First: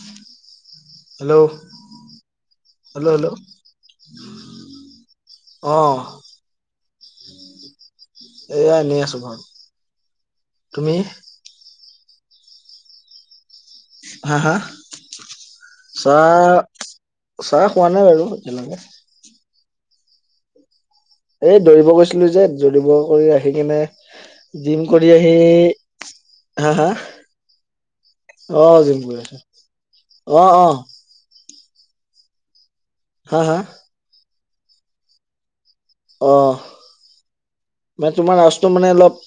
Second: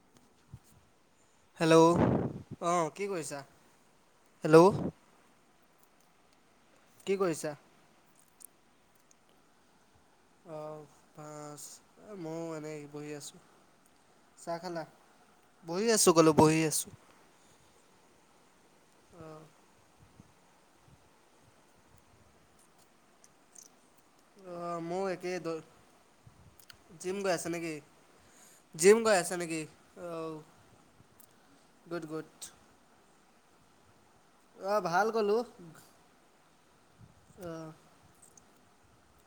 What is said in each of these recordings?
উম। Hello অঁ কি hello hello কৰিছা? হেল্ল' অহ ', কি কৰিছা? এয়া এনেই আছো ঘৰত। অ তুমি ', পাচ এই মইয়ো এনেই বহি আছো। হা হা চাহ খালা, বহি আছোঁ কলো চাহ বহি আছোঁ। চাহ খোৱা নাই বাৰু তেনেকে। অহ ', এই দৌৰিব গৈছিলো যে দৌৰিব কৰি আহি কিনে- অঁ জিম ময়ো কৰি একেই আহি- হা হা জিম গৈ আছে নেকি, অ জিম গৈ কৰি আছে আছো নেকি? অঁ। অ অ গুড - গুড। হাঁ হাঁ। অঁ ', ভাল কলো। অহ ', মানে তোমাৰ - টো মানে অলপ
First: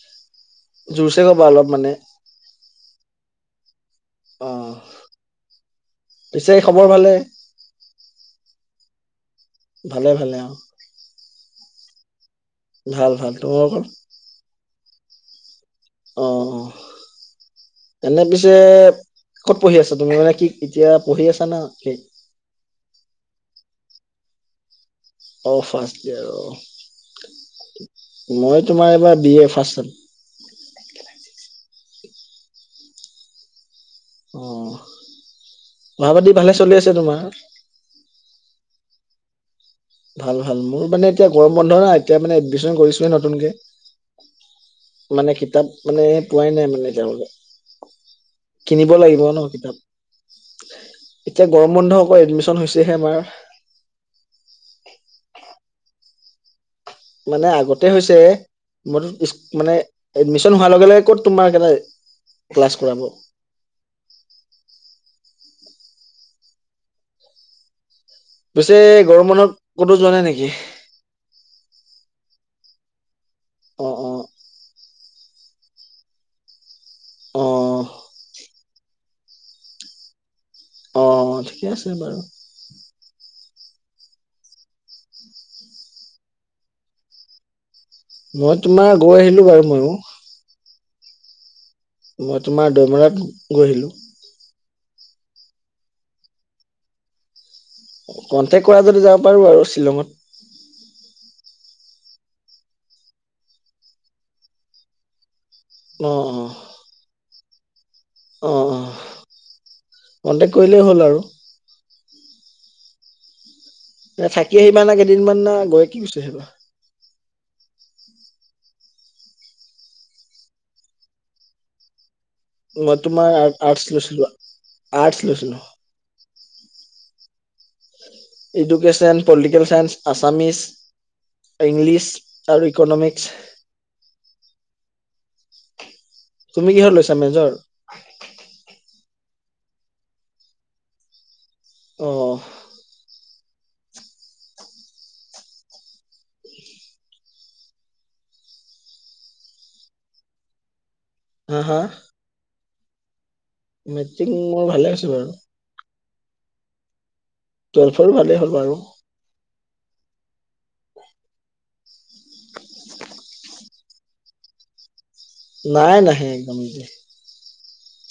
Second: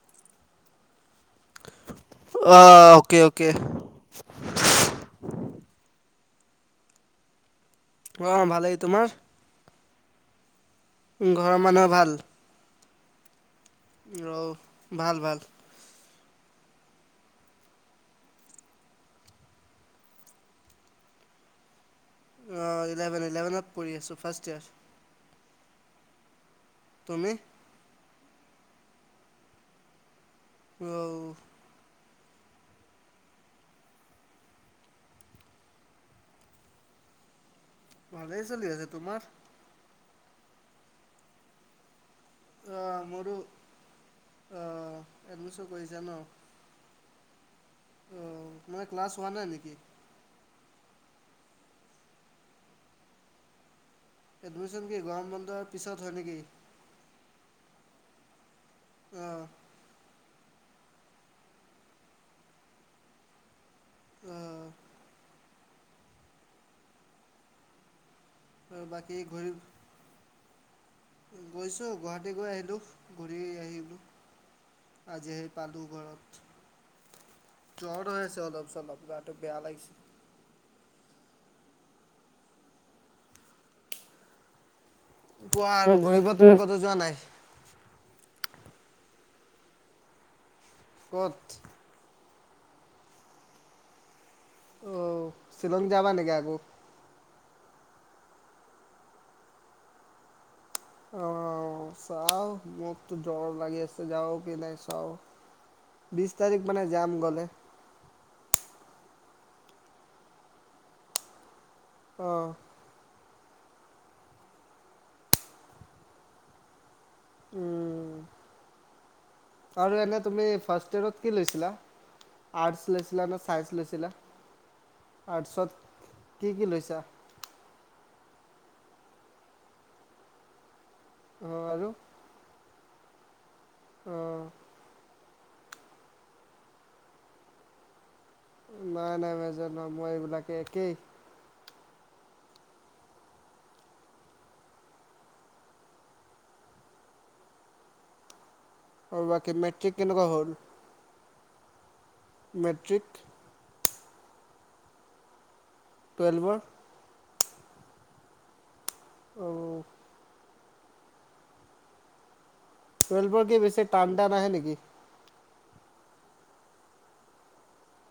জোৰছে ক'বা অলপ মানে। অহ ', অঁকে অঁকে। অহ ', পিছে খবৰ ভালে? অ' ভালেই তোমাৰ? ভালে ভালে অ'। ঘৰৰ মানুহৰ ভাল? ভাল ভাল, তোমালোকৰ? অ, ভাল ভাল। অ, অ। এনে পিছে ক'ত পঢ়ি আছা তুমি মানে কি এতিয়া পঢ়ি আছা না কি? অ', ইলেভেন ইলেভনত পঢ়ি আছো, ফাৰষ্ট ইয়েৰ। অহ ', ফাৰ্ষ্ট ইয়েৰ অ'। তুমি? মই তোমাৰ এবাৰ বি এ ফাৰ্ষ্ট ছেম। অ'। অ', পঢ়া পাতি ভালে চলি আছে তোমাৰ। ভালে চলি আছে, তোমাৰ? ভাল ভাল, মোৰ মানে এতিয়া গৰম বন্ধ না এতিয়া মানে এডমিশন অঁ কৰিছোহে মোৰো নতুনকে। মানে এডমিশ্যন কিতাপ কৰিছা মানে ন পোৱাই নাই মানে তেওঁলোকে, অ' মানে কিনিব ক্লাছ লাগিব হোৱা নাই ন নেকি? কিতাপ। এতিয়া গৰম বন্ধ হ'ব এডমিশ্যন হৈছেহে আমাৰ। এডমিশ্যন কি গৰম বন্ধৰ পিছত হয় নেকি? মানে আগতে হৈছে, মোৰ অ' মানে এডমিশন হোৱাৰ লগে লগে ক'ত তোমাৰ ক্লাছ কৰাব। অ', পিছে বাকী গৰম বন্ধত ক'তো যোৱা নাই নেকি? গৈছো গুৱাহাটী গৈ আহিলোঁ। ঘূৰি অ' আহিলোঁ অ'। আজি আহি পালোঁ ঘৰত। ‌ অঁ। জ্বৰ হৈ আছে অলপ চলপ গাটো বেয়া লাগিছে। অ' ঠিকে আছে বাৰু। কোৱা আৰু ঘূৰিব টোৰিবটো যোৱা নাই। মই তোমাৰ গৈ আহিলো বাৰু ময়ো। ক'ত? মই তোমাৰ দৈমৰাত গৈ আহিলোঁ। অ', শ্ৱিলং যাবা নেকি আকৌ? কন্টেক্ট কৰা যদি যাব পাৰো আৰু শ্বিলঙত। অ' চাও মোৰ তো জ্বৰ লাগি আছে যাও কি নাই চাওঁ। অ', বিশ অ', তাৰিখ মানে যাম গ'লে। অ' অ' কণ্টেক্ট কৰিলেই হ'ল আৰু। অ' এ থাকি আহিবা নে কেইদিনমান না গৈ কি গুছি আহিবা। উম, আৰু এনে তুমি ফাৰ্ষ্ট ইয়েৰত কি লৈছিলা? আৰ্টছ মই লৈছিলা তোমাৰ নে ছাইন্স আৰ্টছ লৈছিলা? লৈছিলো আৰ্টছ লৈছিলো। আৰ্টছত কি কি লৈছা? ইডুকেশ্যন, পলিটিকেল চাইন্স, আছামিছ, অ' আৰু ইংলিছ। আৰু ইকনমিক্স। অ' তুমি কিহত লৈছা মেজৰ। নাই নাই মেজৰ লোৱা মই এইবিলাকে একেই। অ', অ' বাকী মেট্ৰিক কেনেকুৱা হ'ল? হা হা! মেট্ৰিক, মেট্ৰিক মোৰ ভালে আছে বাৰু টুৱেলভৰ, টুৱেলভৰ ভালেই হ'ল বাৰু অ টুৱেলভৰ কি বেছি টান টান আহে নেকি। নাই নাহে একদম,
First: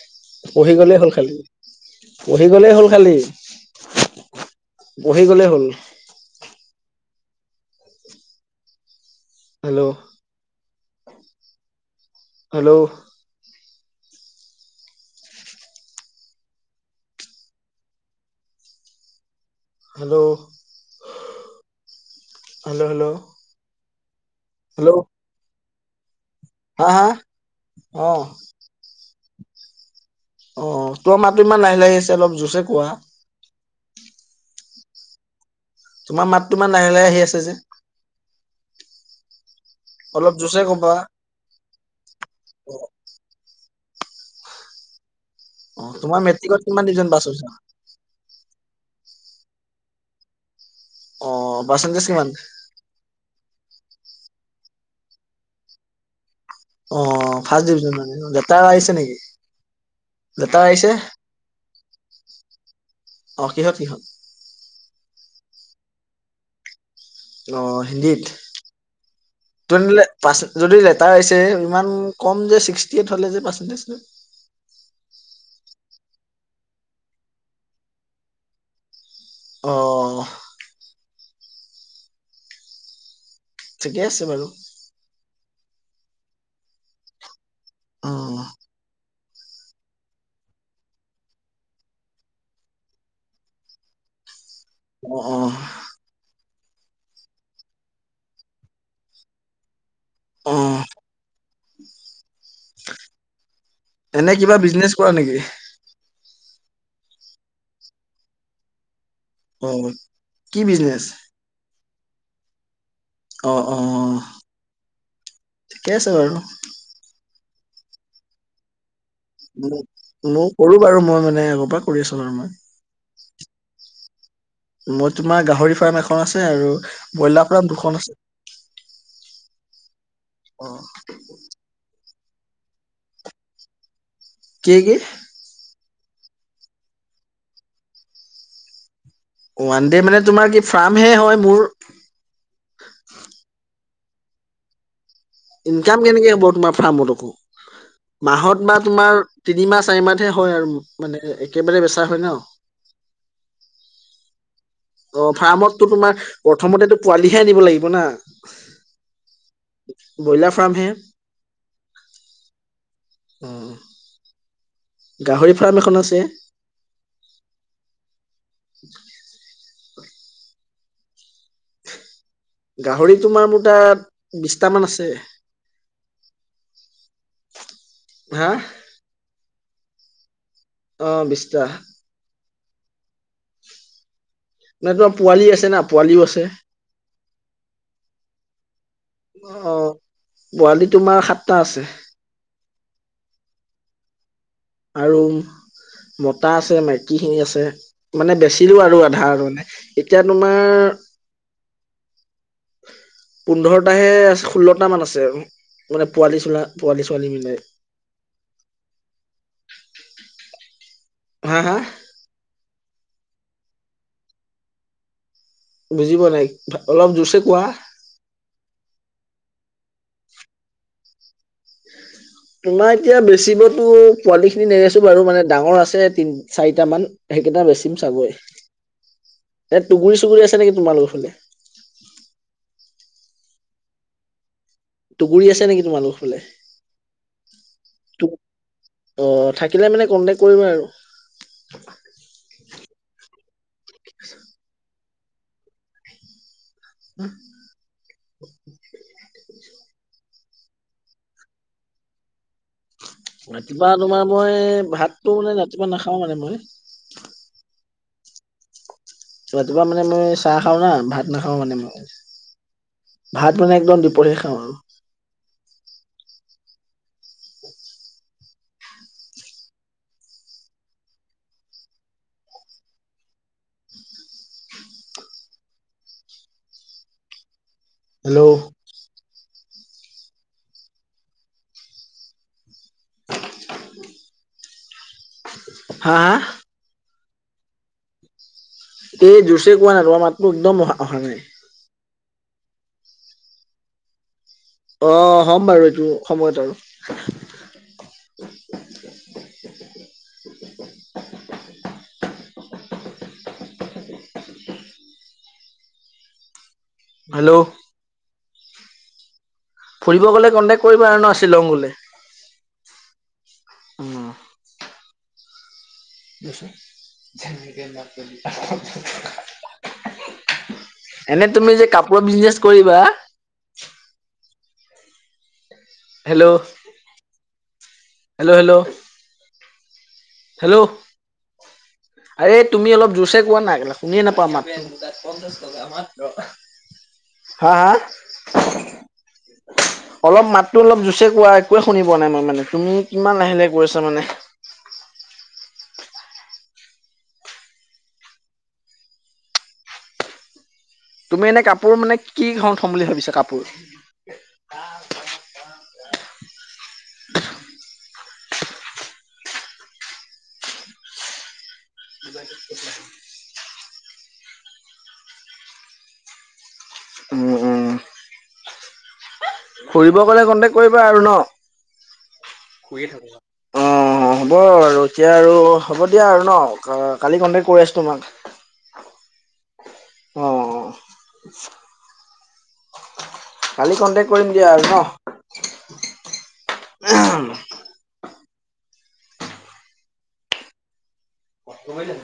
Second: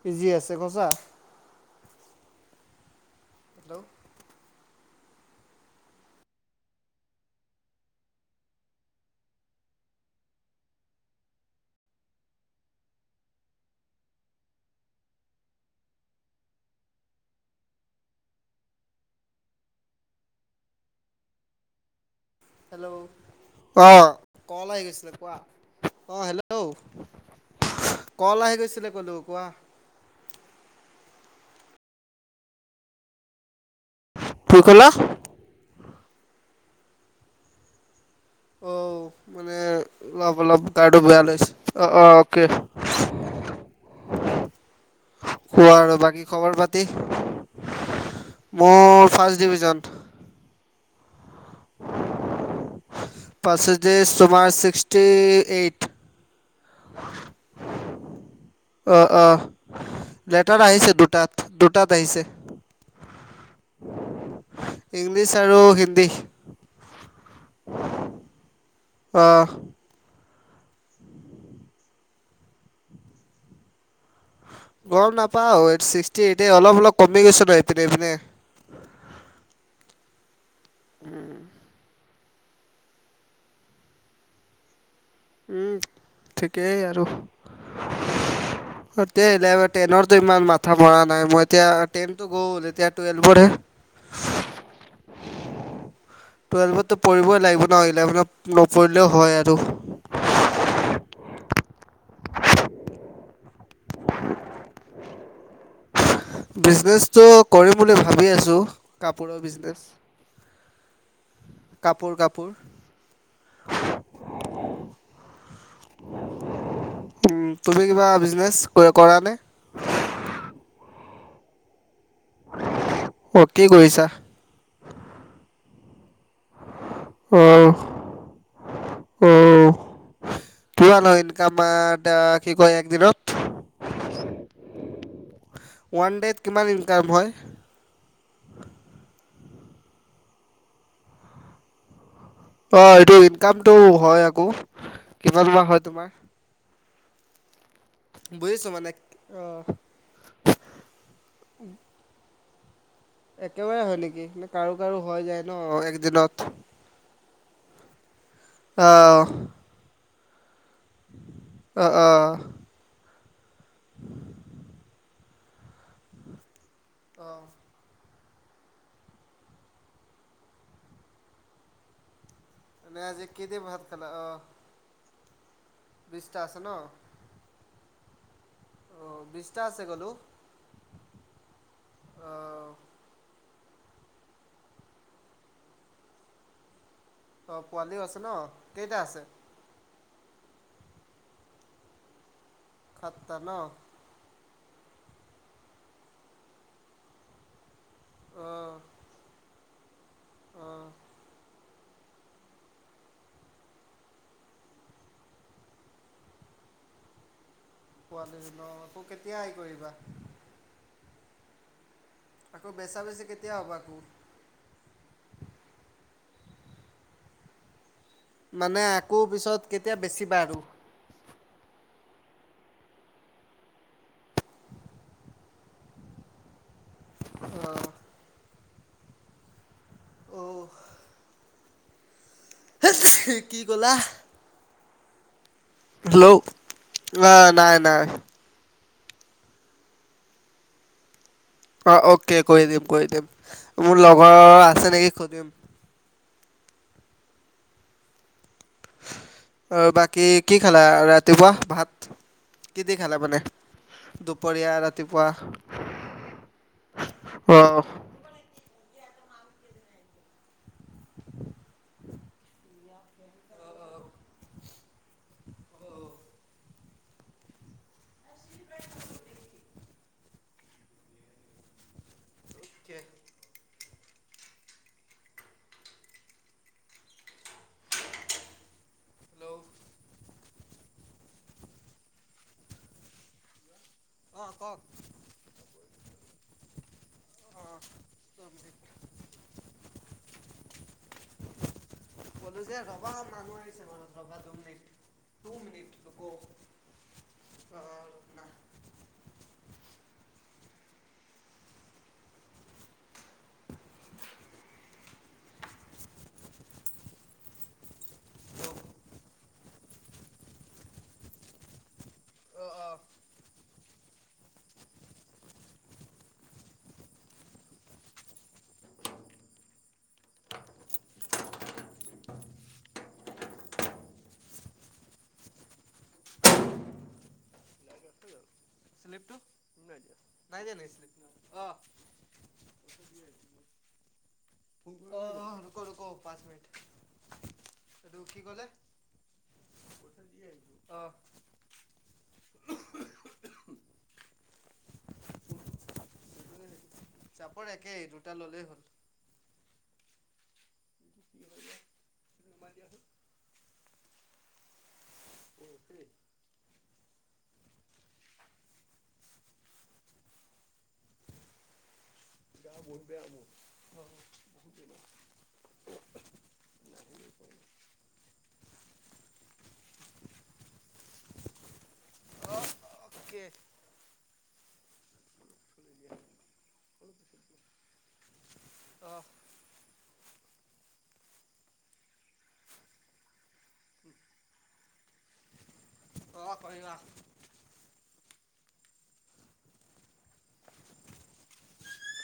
ইজি আছে পঢ়ি সঁচা? গলেই হল খালি পঢ়ি গলেই হল খালি। হেল্ল', পঢ়ি গলেই হ'ল। হেল্ল' হেল্ল', হেল্ল', হেল্ল' অ কল আহি হেল্ল' গৈছিলে কোৱা অ হেল্ল', হেল্ল' হা হা অ কল আহি গৈছিলে ক'লো কোৱা। অ অ তোমাৰ মাতো ইমান লাহে লাহি আছে অলপ জোছে কোৱা। কি কলা। তোমাৰ মাত তো ইমান লাহে লাহে আহি আছে যে। অ মানে অলপ জোৰছে অলপ ক'বা কাৰ্ডো বেয়া লৈছ অ অ অকে, অ কোৱা অ আৰু তোমাৰ বাকী খবৰ মেট্ৰিকত কিমান পাতি ডিভিজন পাছ হৈছা মোৰ ফাৰ্ষ্ট ডিভিজন। অ পাচেন্তেশ কিমান। পাচেন্তেছ তুমাৰ ছিক্সটি এইট। অ ফাৰ্ষ্ট ডিভিজন মানে। লেটাৰ আহিছে অ নেকি অ লেটাৰ আহিছে দুটাত দুটাত আহিছে। অ কিহত কিহঁত। ইংলিছ আৰু হিন্দী। অ হিন্দীত অঁ তেনে হলে, যদি লেটাৰ আহছে ইমান কম যে ছিক্সটি এইট হলে যে পাচেন্তেটিজ তো, গম নাপাও এই ছিক্সটি এইট অলপ অলপ কমি গৈছেপিনে এইপিনে, অ উম, ঠিকে আছে বাৰু উম ঠিকেই আৰু উম, তে টেনতো ইমান মাথা মৰা নাই মই এতিয়া টেনতো গল এতিয়া টুৱেলভৰতহে, অ অ টুৱেলভততো পঢ়িবই লাগিব ন ইলেভেনত নপঢ়িলেও হয় আৰু অ এনে কিবা বিজনেচ কৰা নেকি। বিজনেচটো কৰিম বুলি ভাবি আছো। কাপোৰৰ বিজনেছ। অ কি বিজনেচ? কাপোৰ কাপোৰ। অ অ ঠিকে আছে বাৰু তুমি কিবা বিজনেছ কৰা নে? ময়ো কৰো বাৰু মই মানে ক'বাত, কৰিছোঁ বাৰু অ' কি কৰিছা মই। মই তোমাৰ গাহৰি ফাৰ্ম আছে আৰু ব্ৰইলাৰ ফাৰ্ম অ' দুখন আছে অ, কামা কি কয় একদিনত। কি কি। ওৱান ডে'ত কিমান ইনকাম হয়। ওৱান দে মানে, তোমাৰ কি ফাৰ্ম হে হয় মোৰ। অ, এইটো ইনকামটো হয় আকৌ। কিমান বা হয় ইনকাম তোমাৰ কেনেকে হ'ব তোমাৰ ফাৰ্মত আকৌ। মাহত বুজিছোঁ বা মানে তোমাৰ অ' তিনিম চাৰি মাহহে হয় আৰু মানে একেবাৰে বেচা হয় ন। একেবাৰে হয় নেকি কাৰো-কাৰো অ হৈ যায় ন ফাৰ্মতটো তোমাৰ একদিনত। প্ৰথমতেতো পোৱালিহে আনিব লাগিব না। অ', ব্ৰইলাৰ ফাৰ্ম হে। অ', অ', উম, গাহৰি ফাৰ্ম এখন আছে। অহ ', এনে গাহৰি আজি কি তোমাৰ দি মোৰ ভাত খালা তাত বিশটামান আছে। বিশটা আছে ন? হা? অ, বিশটা আছে গলো। অ, বিশটা। অহ', নাই তোমাৰ পোৱালি আছে না, পোৱালিও আছে। অ, পোৱালিও আছে ন কেইটা আছে? অ, পোৱালি তোমাৰ সাতটা আছে। সাতটা ন। আৰু মতা আছে, মাইকীখিনি আছে। মানে অঁ বেচিলো আৰু আধা আৰু মানে এতিয়া তোমাৰ অঁ পোন্ধৰটাহে ষোল্লটা মান আছে, আৰু মানে পোৱালি চোলল পোৱালি ছোৱালী মিলাই পোৱালিচ ন, তোক কেতিয়া আহিব এইবাৰ? হা-হা? আকৌ বেচা বেছি, কেতিয়া হ'ব আকৌ? বুজি পোৱা নাই অলপ জোৰচে কোৱা? মানে আকৌ পিছত কেতিয়া বেচিবা আৰু? তোমাৰ এতিয়া বেচিবতো পোৱালিখিনি নেবেছো বাৰু, মানে ডাঙৰ আছে তি চাৰিট মান সেইকেইটা বেচিম চাগৈ এ টুগুৰি চুগুৰি অ' আছে নেকি তোমাৰলোকৰ ফালে? হেঁচি কি ক'লা? তুগুৰি আছে নেকি? তোমালোকৰ ফালে? ক্লক অ, নাই-নাই। থাকিলে মেনে কণ্টেক্ট কৰিম আৰু। অ, অকে কৰি দিম-কৰি দিম মোৰ লগৰ আছে নেকি সুধিম। [unintelligible] অ, বাকী কি খালা ৰাতিপুৱা ভাত? কিদি খালা মানে? ৰাতিপুৱা তোমাৰ মই দুপৰীয়া ভাতটো মানে ৰাতিপুৱা নাখাও মানে মই। অ', ৰাতিপুৱা মানে মই চাহ খাও না, ভাত নাখাও মানে মই। ভাত মানে একদম দুপৰীয়া খাও আৰু। [unintelligible] হেল্ল', হেল্ল' অঁ কওক হা-হা? অ', এই জোৰচেই কোৱা না, তোমাৰ মাততো একদমেই অহ-অহা নাই? কলো যে ৰবা মানুহ আহিছে ঘৰত ৰবা দুই মিনিট। টু হ'ম মিনিট বাৰু এইটো ৰুকো সময়ত আৰু। [inaudible] হেল্ল' ফুৰিব গ'লে কণ্টেক কৰিবা আৰু ন শ্বিলং গ'লে উম [unintelligible] এনে তুমি যে কাপোৰৰ বিজনেছ কৰিবা হেল্ল' হেল্ল' হেল্ল' শ্লিপটো নাই নাই যেন হেল্ল' লাগিছিলে আৰে তুমি অলপ জোৰছে কোৱা না কেলা শুনিয়ে নাপাও অ ৰুক ৰুক মাতটো পাঁচ মিনিট হা হা এইটো কি ক'লে অলপ মাতটো অ অলপ জুৰচে কোৱা একোৱে শুনি পোৱা নাই মই মানে তুমি কিমান লাহে লাহে কৰিছা মানে চবৰ একেই দুটা ললেই হল তুমি এনে কাপোৰ মানে কি ধৰন থ'ম বুলি ভাবিছা কাপোৰ [unintelligible] বহুত বেয়া হব অ উম উম ফুৰিব গ'লে কণ্টেক্ট কৰিবা আৰু ন অ শুইয়ে থাকো মই। অকে অ হ'ব ৰ'দ দিয়া আৰু হ'ব দিয়া আৰু ন কা কালি কন্টেক্ট কৰি আছো তোমাক অ অ কালি কন্টেক্ট কৰিম দিয়া আৰু ন অ কৰিবা গম পাইছা নাই